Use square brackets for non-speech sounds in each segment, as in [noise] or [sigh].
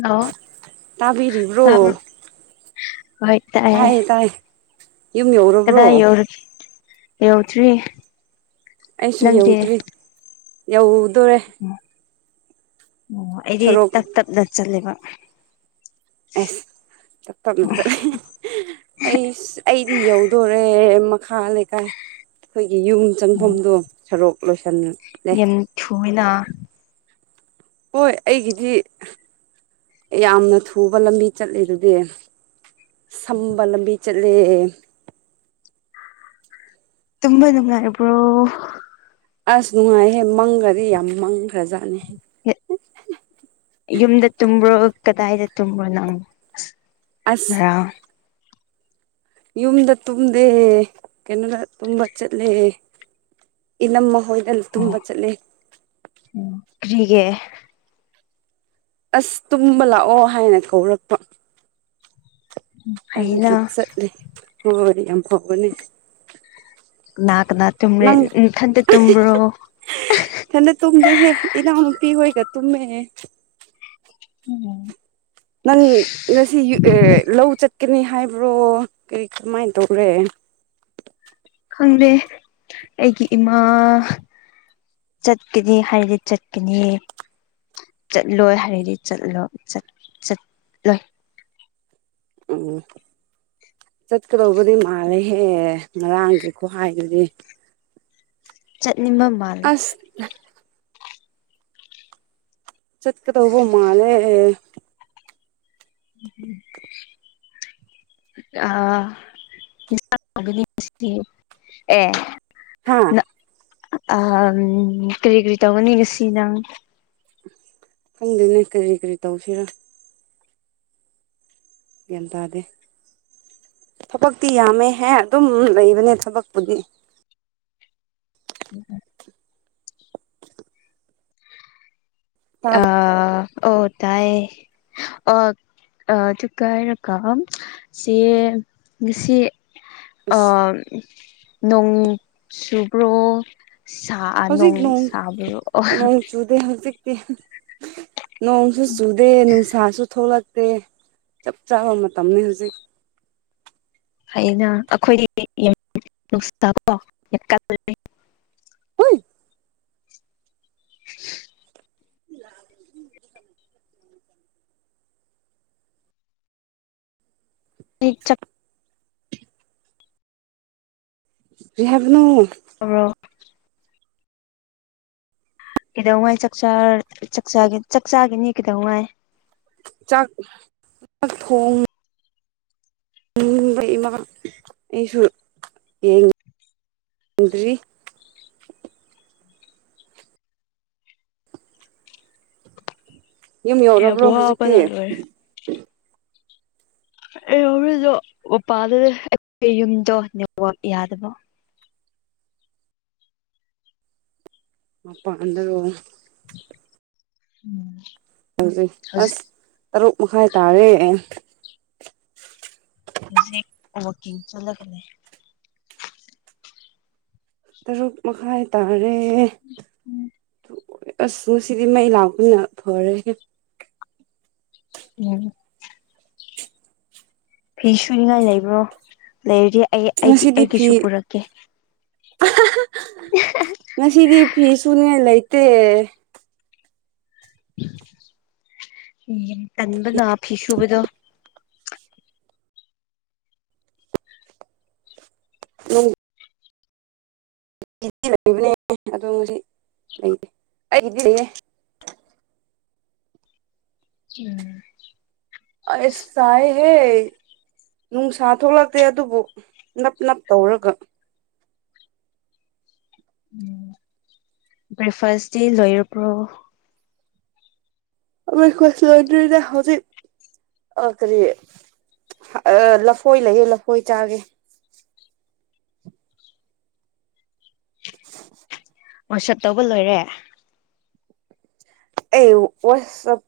ꯂꯥꯛꯑꯣ ꯇꯥꯕꯤꯔꯤꯕ꯭ꯔꯣ ꯇꯥꯕ꯭ꯔꯣ ꯍꯣꯏ ꯇꯥꯛꯑꯑꯦ ꯇꯥꯏꯌꯦ ꯇꯥꯏ ꯌꯨꯝ ꯌꯧꯔꯕ꯭ꯔꯣ ꯀꯗꯥꯏ ꯌꯧꯔ ꯌꯧ ꯊ꯭ꯔꯤ ꯑꯩꯁꯨ ꯌꯧꯗ꯭ꯔꯤ ꯌꯧꯗꯣꯔꯦ ꯎꯝ ꯑꯣ ꯑꯩꯗꯤ ꯁꯣꯔꯣꯛ ꯇꯞ ꯇꯞꯅ ꯆꯠꯂꯦꯕ ꯑꯦꯁ ꯇꯞ ꯇꯞꯅꯠꯇ ꯑꯩꯁꯨ ꯑꯩꯗꯤ ꯌꯧꯗꯣꯔꯦ ꯃꯈꯥ ꯂꯩꯀꯥꯏ ꯈꯣꯏꯒꯤ ꯌꯨꯝ ꯆꯪꯐꯝꯗꯣ ꯁꯣꯔꯣꯛ ꯂꯣꯏꯁꯟ ꯌꯝ ꯊꯨꯌꯦꯅꯥ ꯍꯣꯏ ꯑꯩꯒꯤꯗꯤ ꯌꯥꯝꯅ ꯊꯨꯕ ꯂꯝꯕꯤ ꯆꯠꯂꯤꯗꯨꯗꯤ ꯁꯝꯕ ꯂꯝꯕꯤ ꯆꯠꯂꯦ ꯇꯨꯝꯃ ꯅꯨꯉꯥꯏꯕ꯭ꯔꯣ ꯑꯁ ꯅꯨꯡꯉꯥꯏꯍꯦ ꯃꯪꯒꯗꯤ ꯌꯥꯝ ꯃꯪꯈ꯭ꯔꯖꯥꯠꯅꯤ ꯌꯨꯝꯗ ꯇꯨꯝꯕ꯭ꯔꯣ ꯀꯗꯥꯏꯗ ꯇꯨꯝꯕ꯭ꯔꯣ ꯅꯪ ꯑꯁ ꯑꯁ ꯉꯔꯥꯡ ꯌꯨꯝꯗ ꯇꯨꯝꯗꯦ ꯀꯩꯅꯣꯗ ꯇꯨꯝꯕ ꯆꯠꯂꯦ ꯏꯅꯝꯃ ꯍꯣꯏ ꯗꯜ ꯇꯨꯝꯕ ꯆꯠꯂꯦ ꯀ꯭ꯔꯤꯒꯤ ꯑꯁ ꯇꯨꯝꯕ ꯂꯥꯛꯑꯣ ꯍꯥꯏꯅ ꯀꯧꯔꯛꯄ ꯎꯝ ꯑꯗꯨꯒꯤ ꯆꯠꯂꯤ ꯍꯣꯏ ꯌꯥꯝ ꯐꯕꯅꯦ ꯀꯅꯥ ꯀꯅꯥꯇꯨꯝ꯭ꯔꯦ ꯅꯊꯟꯇ ꯇꯨꯝꯕ꯭ꯔꯣ ꯊꯟꯗ ꯇꯨꯝꯗꯦꯍꯦ ꯏꯅꯥꯎꯅꯨꯄꯤ ꯍꯣꯏꯒ ꯇꯨꯝꯃꯦ ꯎꯝ ꯅꯪ ꯉꯁꯤ ꯑꯦ ꯂꯧ ꯆꯠꯀꯅꯤ ꯍꯥꯏꯕ꯭ꯔꯣ ꯀꯩ ꯀꯃꯥꯏꯅ ꯇꯧꯔꯦ ꯈꯪꯗꯦ ꯑꯩꯒꯤ ꯏꯃꯥ ꯆꯠꯀꯅꯤ ꯍꯥꯏꯔꯗꯤ ꯆꯠꯀꯅꯤ ꯆꯠꯂꯣꯏ ꯍꯥꯏꯔꯗꯤ ꯆꯠꯂꯣ ꯆꯠ-ꯆꯠꯂꯣꯏ ꯎꯝ ꯆꯠꯀꯗꯧꯕꯗꯤ ꯃꯥꯜꯂꯦꯍꯦ ꯉꯔꯥꯡꯒꯤ ꯈꯨꯍꯥꯏꯗꯨꯗꯤ ꯆꯠꯅꯤꯡꯕ ꯃꯥ ꯑꯁ ꯆꯠꯀꯗꯧꯕ ꯃꯥꯜꯂꯦ [inaudible] ꯑ [unintelligible] ꯍꯥꯎꯒꯅꯤ ꯉꯁꯤꯗꯤ ꯑꯦ ꯍꯥ ꯅ ꯑꯝ ꯀꯔꯤ ꯀꯔꯤ ꯇꯧꯒꯅꯤ ꯉꯁꯤ ꯅꯪ ꯈꯪꯗꯦꯅꯦ ꯀꯔꯤ ꯀꯔꯤ ꯇꯧꯁꯤꯔ ꯒ꯭ꯌꯥꯟ ꯇꯥꯗꯦ ꯊꯕꯛꯇꯤ ꯌꯥꯝꯃꯦ ꯍꯦ ꯑꯗꯨꯝ ꯂꯩꯕꯅꯦ ꯊꯕꯛꯄꯨꯗꯤ ꯎꯝ ꯑ ꯇꯥꯕ ꯑꯣ ꯇꯥꯏꯌꯦ ꯑꯣ ꯑꯗꯨꯒ ꯍꯥꯏꯔꯒꯝ ꯁꯤ ꯉꯁꯤ ꯑꯁ ꯑꯥ ꯅꯣꯡ ꯆꯨꯕ꯭ꯔꯣ ꯁꯥ ꯅꯣꯡ ꯁꯥꯕ꯭ꯔꯣ ꯅꯣꯡ ꯆꯨꯗꯦ ꯍꯧꯖꯤꯛꯇꯤ ꯅꯣꯡꯁꯨ ꯆꯨꯗꯦ ꯅꯨꯡꯁꯥꯁꯨ ꯊꯣꯛꯂꯛ ꯇꯦ ꯆꯞ ꯆꯥꯕ ꯃꯇꯝꯅꯤ ꯍꯧꯖꯤꯛ ꯐꯩꯅꯥ ꯑꯩꯈꯣꯏꯗꯤ ꯅꯨꯡꯁꯥꯕꯣ ꯌꯥꯝ ꯀꯜꯂꯤ ꯍꯨꯏ ꯔꯤꯆꯛ ꯔꯤ ꯍꯥꯏꯕꯅꯣ ꯇꯥꯕ꯭ꯔꯣ ꯀꯩꯗꯧꯉꯥꯏ ꯆꯛ ꯆꯥꯔ ꯆꯥꯛꯆꯥꯒ ꯆꯥꯛꯆꯥꯥꯒꯤꯅꯤ ꯀꯩꯗꯧꯉꯥꯏ ꯆꯥꯛ ꯆꯥꯛ ꯊꯣꯡ ꯏ ꯏꯃꯥ ꯕꯞ ꯑꯩꯁꯨ ꯌꯦꯡꯗ꯭ꯔꯤ ꯌꯨꯝ ꯌꯥꯝ ꯌꯧꯔꯕ꯭ꯔꯣ ꯍꯧꯖꯤꯛꯇꯤ ꯋꯥꯕꯅ ꯂꯣꯏꯔꯦ ꯑꯦꯌꯧꯕꯤꯗꯣ ꯃꯄꯥꯗꯨꯗꯤ ꯑꯩ ꯌꯨꯝꯗꯣ ꯅꯦꯠꯋꯥꯔꯛ ꯌꯥꯗꯕ ꯃꯄꯥꯟꯗꯔꯣ ꯎꯝ ꯍꯧꯖꯤꯛ ꯑꯁ ꯍꯧꯖꯤꯛ ꯇꯔꯨꯛ ꯃꯈꯥꯏ ꯇꯥꯔꯦ ꯍꯧꯖꯤꯛ ꯋꯥꯀꯤꯡ ꯆꯠꯂꯒꯅꯦ ꯇꯔꯨꯛ ꯃꯈꯥꯏ ꯇꯥꯔꯦ ꯑꯁ ꯉꯁꯤꯗꯤ ꯃꯩ ꯂꯥꯛꯄꯅ ꯐꯔꯦꯍꯦ ꯎꯝ ꯐꯤ ꯁꯨꯅꯤꯉꯥꯏ ꯂꯩꯕ꯭ꯔꯣ ꯂꯩꯔꯗꯤ ꯑꯩ ꯑꯩꯒꯤ ꯉꯁꯤꯗꯤ ꯐꯤ ꯑꯩꯒꯤꯁꯨ ꯄꯨꯔꯛꯀꯦ [unintelligible] ꯉꯁꯤꯗꯤ ꯐꯤ ꯁꯨꯅꯤꯉꯥꯏ ꯂꯩꯇꯦ ꯌꯥ ꯇꯟꯕꯅ ꯐꯤ ꯁꯨꯕꯗꯣ ꯨꯅꯨꯡ ꯑꯩꯗꯤ ꯂꯩꯕꯅꯦ ꯑꯗꯣ ꯉꯁꯤ ꯂꯩꯇꯦ ꯑꯩꯒꯤꯗꯤ ꯂꯩꯌꯦ ꯎꯝ ꯑꯩꯁ ꯇꯥꯏꯌꯦꯍꯦ ꯅꯨꯡꯁꯥ ꯊꯣꯛꯂꯛꯇꯦ ꯑꯗꯨꯕꯨ ꯅꯞ ꯅꯞ ꯇꯧꯔꯒ ꯎꯝ ꯕ꯭ꯔꯦꯛꯐꯥꯁꯗꯤ ꯂꯣꯏꯔꯕ꯭ꯔꯣ ꯕ꯭ꯔꯦꯛꯐꯥꯁ ꯂꯣꯏꯗ꯭ꯔꯤꯗꯥ ꯍꯧꯖꯤꯛ ꯑꯥ ꯀꯔꯤ ꯑ ꯑ ꯂꯐꯣꯏ ꯂꯩꯌꯦ ꯂꯐꯣꯏ ꯆꯥꯒꯦ ꯑꯣꯁꯠ ꯇꯧꯕ ꯂꯣꯏꯔꯦ ꯑꯩ ꯋꯥꯠꯁ ꯆꯞ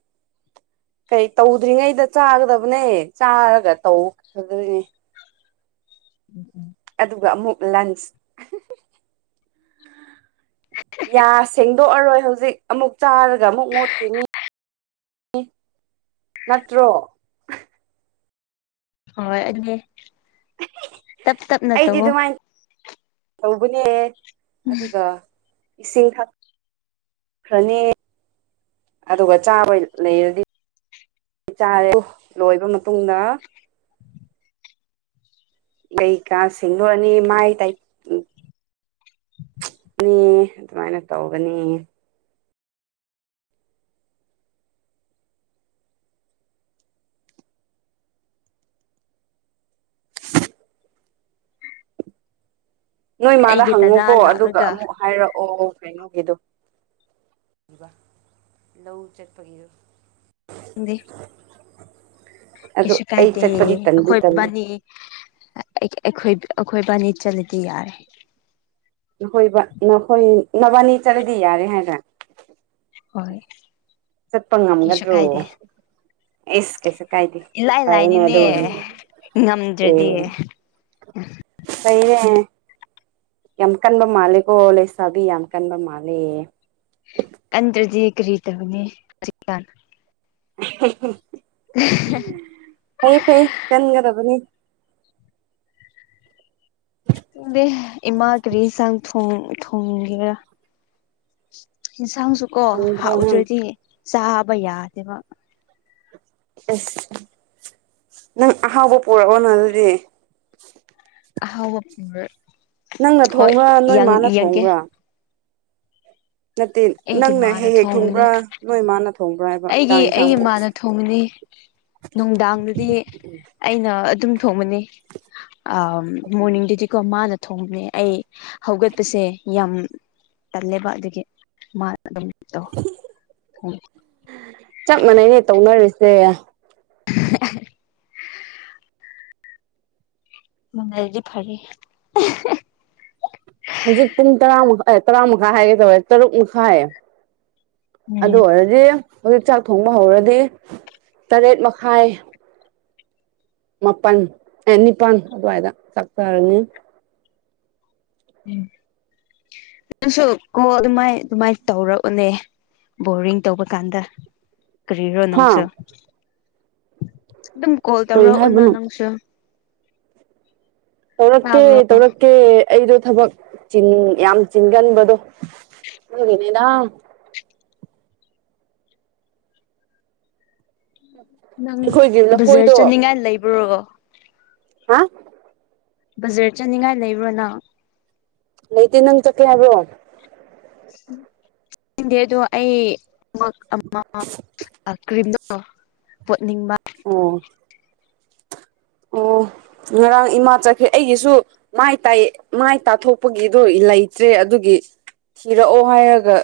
ꯀꯩ ꯇꯧꯗ꯭ꯔꯤꯉꯩꯗ ꯆꯥꯒꯗꯕꯅꯦ ꯆꯥꯔꯒ ꯇꯧꯒꯗꯣꯏꯅꯦ ꯎꯝ ꯎꯝ ꯑꯗꯨꯒ ꯑꯃꯨꯛ ꯂꯟꯁ ꯌꯥꯁꯦꯡ ꯇꯣꯛꯑꯔꯣꯏ ꯍꯧꯖꯤꯛ ꯑꯃꯨꯛ ꯆꯥꯔꯒ ꯑꯃꯨꯛ ꯃꯣꯠꯈꯤꯅꯤ ꯅꯤ ꯅꯠꯇ꯭ꯔꯣ ꯍꯣꯏ ꯑꯗꯨꯅꯦ ꯇꯞ ꯇꯞꯅ ꯑꯩꯗꯤ ꯇꯧꯋꯣ ꯑꯗꯨꯃꯥꯏꯟ ꯇꯧꯕꯅꯦ ꯑꯗꯨꯒ ꯏꯁꯤꯡ ꯊꯛ ꯈ꯭ꯔꯅꯤ ꯑꯗꯨꯒ ꯆꯥꯕ ꯂꯩꯔꯗꯤ ꯆꯥꯔꯦ ꯂꯣꯏꯕ ꯃꯇꯨꯡꯗ ꯂꯩ ꯀ ꯁꯦꯡꯗꯣꯛꯑꯅꯤ ꯃꯥꯥꯏ ꯇꯩ ꯅꯤ ꯑꯗꯨꯃꯥꯏꯅ ꯇꯧꯒꯅꯤ ꯅꯣꯏ ꯃꯥꯗ ꯑꯩꯒꯤ ꯗꯗꯥ ꯍꯪꯉꯨꯀꯣ ꯑꯗꯨꯒ ꯂꯥꯛꯂꯒ ꯑꯃꯨꯛ ꯍꯥꯏꯔꯛꯑꯣ ꯀꯩꯅꯣꯒꯤꯗꯣ ꯂꯧ ꯆꯠꯄꯒꯤꯗꯣ [unintelligible] ꯑꯗꯨ ꯀꯩꯁꯨ ꯑꯩ ꯀꯥꯏꯗꯦ ꯆꯠꯄꯗꯤ ꯇꯟꯗꯤ ꯇꯜꯂꯤ ꯑꯩꯈꯣꯏꯕꯥꯅꯤ ꯑꯩꯈꯣꯏ ꯑꯩꯈꯣꯏꯕꯥꯅꯤ ꯆꯠꯂꯗꯤ ꯌꯥꯔꯦ ꯅꯈꯣꯏ -ꯅꯈꯣꯏ ꯅꯕꯥꯅꯤ ꯆꯠꯂꯗꯤ ꯌꯥꯔꯦ ꯍꯥꯏꯗ꯭ꯔꯥ ꯍꯣꯏ ꯆꯠꯄ ꯀꯩꯁꯨ ꯉꯝꯒꯗ꯭ꯔꯣ ꯀꯥꯏꯗꯦ ꯑꯩꯁ ꯀꯩꯁꯨ ꯀꯥꯏꯗꯦ ꯏꯂꯥꯏ ꯐꯔꯦꯅꯦ ꯂꯥꯏꯅꯤꯅꯦ ꯑꯗꯨꯕꯨꯗꯤ ꯉꯝꯗ꯭ꯔꯗꯤ ꯇꯩꯔꯦ ꯌꯥꯝ ꯀꯟꯕ ꯃꯥꯂꯦꯀꯣ ꯂꯩꯁꯥꯕꯤ ꯌꯥꯝ ꯀꯟꯕ ꯃꯥꯜꯂꯦ ꯀꯟꯗ꯭ꯔꯗꯤ ꯀꯔꯤ ꯇꯧꯅꯤ ꯍꯧꯍꯤꯛꯀꯥꯟ [unintelligible] [unintelligible] ꯐꯩ ꯐꯩ ꯀꯟꯒꯗꯕꯅꯤ ꯈꯪꯗꯦ ꯏꯃꯥ ꯀꯔꯤ ꯌꯦꯟꯁꯥꯡ ꯊꯣꯡ -ꯊꯣꯡꯒꯦꯔꯥ ꯌꯦꯟꯁꯥꯡꯁꯨꯀꯣ ꯐꯪꯗ꯭ꯔꯣ ꯅꯪ ꯍꯥꯎꯇꯔꯥꯗꯤ ꯆꯥꯕ ꯌꯥꯗꯦꯕ ꯑꯁ ꯅꯪ ꯑꯍꯥꯎꯕ ꯄꯨꯔꯛꯑꯣꯅ ꯑꯗꯨꯗꯤ ꯑꯍꯥꯎꯕ ꯄꯨꯔꯛ ꯅꯪꯅ ꯍꯣꯏ ꯊꯣꯡꯕ꯭ꯔꯥ ꯅꯣꯏ ꯃꯥꯅ ꯌꯦꯡꯒꯦ ꯊꯣꯡꯕ꯭ꯔꯥ ꯅꯠꯇꯦ ꯑꯩꯒꯤ ꯅꯪꯅ ꯃꯥꯅ ꯍꯦꯛ ꯍꯦꯛ ꯊꯣꯡꯕꯅꯦ ꯊꯣꯡꯕ꯭ꯔꯥ ꯅꯣꯏ ꯃꯥꯅ ꯊꯣꯡꯕ꯭ꯔꯥ ꯍꯥꯏꯕ ꯆꯥꯛ ꯌꯦꯟꯁꯥꯡꯕꯨ ꯊꯣꯡꯒꯅꯤ ꯅꯨꯡꯗꯥꯡꯗꯗꯤ ꯑꯩꯅ ꯑꯗꯨꯝ ꯊꯣꯡꯕꯅꯤ ꯑꯥꯞ ꯃꯣꯔꯅꯤꯡꯗꯨꯗꯤꯀꯣ ꯃꯥꯅ ꯊꯣꯡꯕꯅꯦ ꯑꯩ ꯍꯧꯒꯠꯄꯁꯦ ꯌꯥꯝ ꯇꯜꯂꯦꯕ ꯑꯗꯨꯒꯤ ꯃꯥ ꯑꯗꯨꯝ ꯇꯧ ꯍꯣꯏ ꯆꯞ ꯃꯥꯟꯅꯩꯅꯦ ꯇꯧꯅꯔꯤꯁꯦ [unintelligible] ꯃꯥꯟꯅꯔꯗꯤ ꯐꯔꯦ ꯍꯧꯖꯤꯛ ꯄꯨꯡ ꯇꯔꯥ ꯇꯔꯥꯃꯥꯏ ꯍꯥꯏꯒꯦ ꯇꯧꯋꯦ ꯇꯔꯨꯛ ꯃꯈꯥꯏ ꯎꯝ ꯑꯗꯨ ꯑꯣꯏꯔꯗꯤ ꯍꯧꯖꯤꯛ ꯆꯥꯛ ꯊꯣꯡꯕ ꯍꯧꯔꯗꯤ ꯇꯔꯦꯠ ꯃꯈꯥꯏ ꯃꯥꯄꯜ ꯑꯦ ꯅꯤꯄꯥꯜ ꯑꯗꯨꯋꯥꯏꯗ ꯆꯥꯛ ꯆꯥꯔꯅꯤ ꯎꯝ ꯅꯪꯁꯨ ꯀꯣ ꯑꯗꯨꯃꯥꯏ ꯑꯗꯨꯃꯥꯏꯅ ꯇꯧꯔꯛꯎꯅꯦ ꯕꯣꯔꯤꯡ ꯇꯧꯕ ꯀꯥꯟꯗ ꯀꯔꯤꯔꯣ ꯍꯥ ꯅꯪꯁꯨ ꯑꯗꯨꯝ ꯀꯣꯜ ꯀꯔꯤ ꯇꯧꯔꯛꯑꯣꯅ ꯍꯥꯏꯕꯅꯣ ꯅꯪꯁꯨ ꯇꯧꯔꯛꯀꯦ ꯇꯥꯕ꯭ꯔꯣ ꯇꯧꯔꯛ ꯀꯦ ꯑꯩꯗꯣ ꯊꯕꯛ ꯆꯤꯟ ꯌꯥꯝ ꯆꯤꯟꯒꯟꯕꯗꯣ ꯑꯗꯨꯒꯤꯅꯤꯗ ꯅꯪ ꯑꯩꯈꯣꯏꯒꯤ ꯕꯖꯥꯔ ꯂꯐꯣꯏꯗꯣ ꯆꯠꯅꯤꯡꯉꯥꯏ ꯂꯩꯕꯔꯣ ꯍꯥ ꯕꯖꯥꯔ ꯆꯠꯅꯤꯡꯉꯥꯏ ꯂꯩꯕ꯭ꯔꯣ ꯅꯪ ꯂꯩꯇ ꯅꯪ ꯆꯠꯀꯦ ꯍꯥꯏꯕ꯭ꯔꯣ [unintelligible] ꯑꯗꯣ ꯑꯩ ꯃꯛ ꯑꯃ ꯀ꯭ꯔꯤꯝꯗꯣ ꯄꯣꯠꯅꯤꯡꯕ ꯑꯣ ꯑꯣ [inaudible] ꯉꯔꯥꯡ ꯏꯃꯥ ꯆꯠꯈ꯭ꯔꯦ ꯑꯩꯒꯤꯁꯨ ꯃꯥꯏ ꯇ ꯃꯥꯏ ꯇꯥꯊꯣꯛꯄꯒꯤꯗꯣ ꯂꯩꯇ꯭ꯔꯦ ꯑꯗꯨꯒꯤ ꯊꯤꯔꯛꯑꯣ ꯍꯥꯏꯔꯒ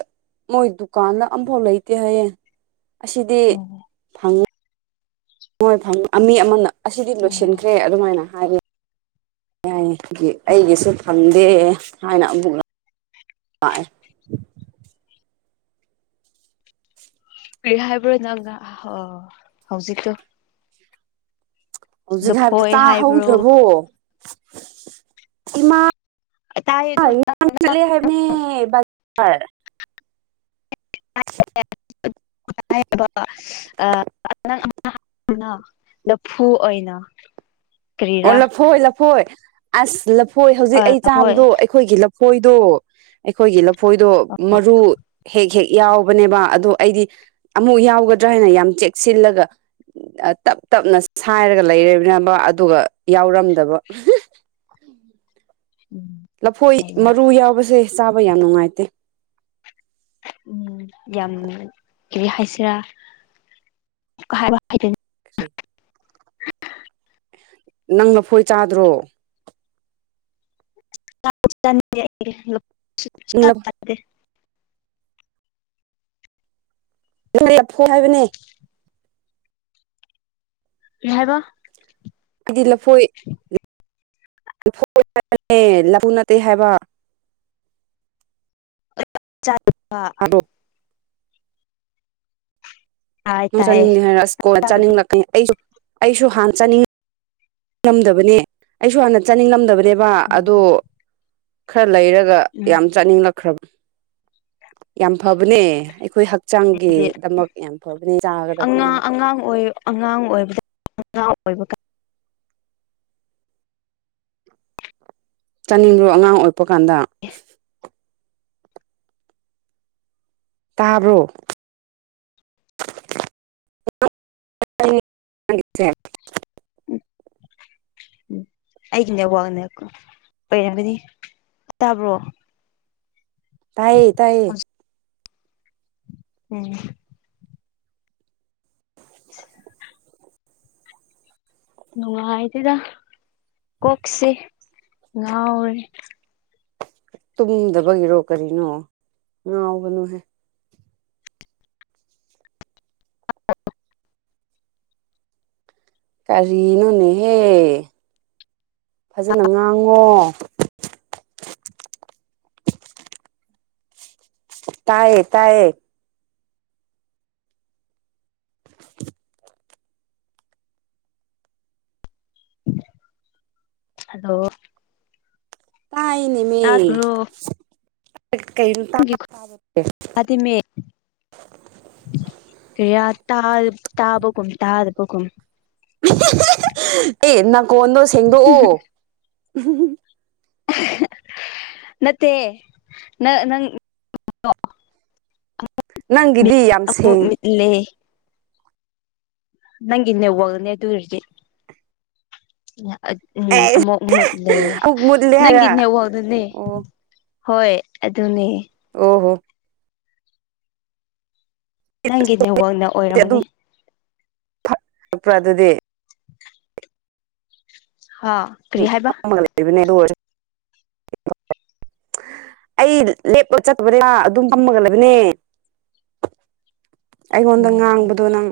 ꯃꯣꯏ ꯗꯨꯀꯥꯟꯗ ꯑꯃꯐꯥꯎ ꯂꯩꯇꯦ ꯍꯥꯏꯌꯦ ꯑꯁꯤꯗꯤ ꯐꯪꯉꯤ ꯃꯣꯏ ꯐꯪ ꯃꯤ ꯑꯃꯅ ꯑꯁꯤꯗꯤ ꯂꯣꯏꯁꯤꯟꯈ꯭ꯔꯦ ꯑꯗꯨꯃꯥꯏꯅ ꯍꯥꯏ ꯌꯥꯏ ꯑꯩꯒꯤꯁꯨ ꯐꯪꯗꯦ ꯍꯥꯏꯅ ꯑꯃꯨꯛ ꯂꯛ ꯍꯥꯏ ꯀꯔꯤ ꯍꯥꯏꯕ꯭ꯔꯣ ꯅꯪꯅ ꯍꯧꯖꯤꯛꯇꯣ ꯍꯧꯖꯤꯛ ꯍꯥꯏꯕꯗꯣ ꯂꯨꯐꯣꯏ ꯍꯥꯏꯕ꯭ꯔꯣ ꯇꯍꯧꯗ꯭ꯔꯕꯣ ꯏꯃꯥ ꯇꯥꯏ ꯑꯗꯨ ꯌꯥꯝ ꯆꯠꯂꯦ ꯍꯥꯏꯕꯅꯦ ꯕꯔꯥꯕꯔ ꯍꯥꯏꯌꯦꯕ ꯑꯥ ꯅ ꯂꯐꯨ ꯑꯣꯏꯅ ꯑꯣ ꯀꯔꯤꯔꯥ ꯂꯐꯣꯏ ꯂꯐꯣꯏ ꯑꯁ ꯂꯐꯣꯏ ꯍꯧꯖꯤꯛ ꯑꯩ ꯍꯣꯏ ꯆꯥꯕꯗꯣ ꯑꯩꯈꯣꯏꯒꯤ ꯂꯐꯣꯏꯗꯣ ꯑꯩꯈꯣꯏꯒꯤ ꯂꯐꯣꯏꯗꯣ ꯃꯔꯨ ꯍꯦꯛ ꯍꯦꯛ ꯌꯥꯎꯕꯅꯦꯕ ꯑꯗꯣ ꯑꯩꯗꯤ ꯑꯃꯨꯛ ꯌꯥꯎꯒꯗ꯭ꯔꯥ ꯍꯥꯏꯅ ꯌꯥꯝ ꯆꯦꯛꯁꯤꯜꯂꯒ ꯇꯞ ꯇꯞꯅ ꯁꯥꯏꯔꯒ ꯂꯩꯔꯕꯅꯧꯕ ꯑꯗꯨꯒ ꯌꯥꯎꯔꯝꯗꯕ ꯎꯝ ꯂꯐꯣꯏ ꯑꯩꯅ ꯃꯔꯨ ꯌꯥꯎꯕꯁꯦ ꯆꯥꯕ ꯌꯥꯝ ꯅꯨꯡꯉꯥꯏꯇꯦ ꯎꯝ ꯌꯥꯝ ꯀꯔꯤ ꯍꯥꯏꯁꯤꯔꯥ ꯍꯥꯏꯕ ꯍꯩꯇꯦꯅꯦ [inaudible] [inaudible] ꯅꯪ ꯂꯐꯣꯏ ꯆꯥꯗ꯭ꯔꯣ ꯆꯥꯁꯨ ꯆꯥꯅꯤꯡꯗꯦ ꯑꯩꯗꯤ ꯂꯐꯣꯏ ꯁꯨꯡꯆꯥ ꯆꯥꯅꯤꯡꯗꯦ ꯅꯪꯗꯤ ꯂꯐꯣꯏ ꯍꯥꯏꯕꯅꯦ ꯀꯩ ꯍꯥꯏꯕ ꯑꯩꯗꯤ ꯂꯐꯣꯏ [inaudible] ꯂꯐꯣꯏ ꯍꯥꯏꯕꯅꯦ ꯂꯐꯨ ꯅꯠꯇꯦ ꯍꯥꯏꯕ ꯆꯠꯄ ꯊꯗꯣꯛ ꯍꯥꯏ ꯅꯨꯡ ꯇꯥꯏꯌꯦ ꯆꯥꯅꯤꯡꯗꯦ ꯍꯥꯏꯔꯛ ꯑꯁ ꯀꯣꯟꯅ ꯆꯥꯗꯕ ꯆꯥꯅꯤꯡꯂꯛꯀꯅꯤ ꯑꯩꯁꯨ ꯑꯩꯁꯨ ꯍꯥꯟ ꯆꯥꯅꯤꯡ ꯆꯥꯅꯤꯡꯉꯝꯗꯕꯅꯦ ꯑꯩꯁꯨ ꯍꯥꯟꯅ ꯆꯥꯅꯤꯡꯂꯝꯗꯕꯅꯦꯕ ꯎꯝ ꯑꯗꯣ ꯈꯔ ꯂꯩꯔꯒ ꯑꯗꯨꯒ ꯌꯥꯝ ꯆꯥꯅꯤꯡꯂꯛꯈ꯭ꯔꯕ ꯌꯥꯝ ꯐꯕꯅꯦ ꯑꯩꯈꯣꯏ ꯍꯛ ꯍꯥꯏꯗꯤ ꯍꯛꯆꯥꯡꯒꯤꯗꯃꯛ ꯌꯥꯝ ꯐꯕꯅꯤ ꯆꯥꯒꯗꯕꯅꯤ ꯑꯉꯥꯡ ꯑꯉꯥꯡ ꯑꯣꯏ ꯑꯉꯥꯡ ꯑꯣꯏꯕꯗ ꯑꯉꯥꯡ ꯑꯣꯏꯕꯀꯣ ꯆꯥꯅꯤꯡꯕ꯭ꯔꯣ ꯑꯉꯥꯡ ꯑꯣꯏꯕ ꯀꯥꯟꯗ ꯇꯕꯔꯣ ꯦ [inaudible] ꯎꯝ ꯑꯩꯒꯤꯅꯦ ꯅꯦꯠꯋꯥꯛꯅ ꯑꯣꯏꯔꯝꯒꯅꯤ ꯇꯥꯕ꯭ꯔꯣ ꯇꯥꯏꯌꯦ ꯇꯥꯏꯌꯦ ꯍꯧꯖꯤꯛ ꯎꯝ [inaudible] ꯅꯨꯡꯉꯥꯏꯇꯦꯗ ꯀꯣꯛꯁꯦ ꯉꯥꯎꯔꯦ ꯇꯨꯝꯗꯕꯒꯤꯔꯣ ꯀꯔꯤꯅꯣ ꯉꯥꯎꯒꯅꯨꯍꯦ ꯀꯔꯤꯅꯣꯅꯦꯍꯦ ꯐꯥꯖꯅ ꯉꯥꯡꯉꯣ ꯇꯥꯏꯌꯦ ꯇꯥꯏꯌꯦ ꯍꯜꯂꯣ ꯇꯥꯏꯅꯦꯃꯦ ꯇꯥꯗ꯭ꯔꯣ ꯀꯩꯅꯣ ꯇꯥꯕ꯭ꯔꯥ ꯇꯥꯕ꯭ꯔꯥ [unintelligible] ꯇꯥꯗꯦ ꯃꯦ ꯀꯌꯥꯥ ꯇꯥꯕꯒꯨꯝ ꯇꯥꯗꯕꯒꯨꯝ ꯑꯦ ꯅꯥꯀꯣꯟꯗꯣ ꯁꯦꯡꯗꯣꯛꯎ ꯅꯠꯇꯦ ꯅꯪ ꯅꯪ ꯅꯪꯒꯤꯗꯤ ꯌꯥꯝ ꯁꯦꯡ ꯂꯦ ꯅꯪꯒꯤ ꯅꯦꯠꯋꯥꯛꯅꯅꯦ ꯑꯗꯨ ꯑꯣꯏꯔꯗꯤ ꯑꯥ ꯎꯝ ꯑꯦ ꯑꯃꯨꯛ ꯃꯨꯠꯂꯦ ꯑꯃꯨꯛ ꯃꯨꯠꯂꯦ ꯅꯪꯒꯤ ꯍꯥꯏꯔ ꯅꯦꯠꯋꯥꯛꯅꯅꯦ ꯑꯣ ꯍꯣꯏ ꯑꯗꯨꯅꯦ ꯑꯣ ꯍꯣ ꯅꯪꯒꯤ ꯅꯦꯠꯋꯥꯛꯅ ꯑꯣꯏꯔꯝꯃꯅꯤ ꯐꯛꯄ꯭ꯔꯥ ꯑꯗꯨꯗꯤ ꯍꯥ ꯀꯔꯤ ꯍꯥꯏꯕ ꯑꯣꯏꯕꯅꯦ ꯑꯗꯨ ꯑꯣꯏꯁꯨ ꯑꯩ ꯂꯦꯞꯂ ꯆꯠꯄꯅꯦ ꯑꯗꯨꯝ ꯄꯝꯃꯒ ꯂꯩꯕꯅꯦ ꯑꯩꯉꯣꯟꯗ ꯑꯣ ꯉꯥꯡꯕꯗꯣ ꯅꯪ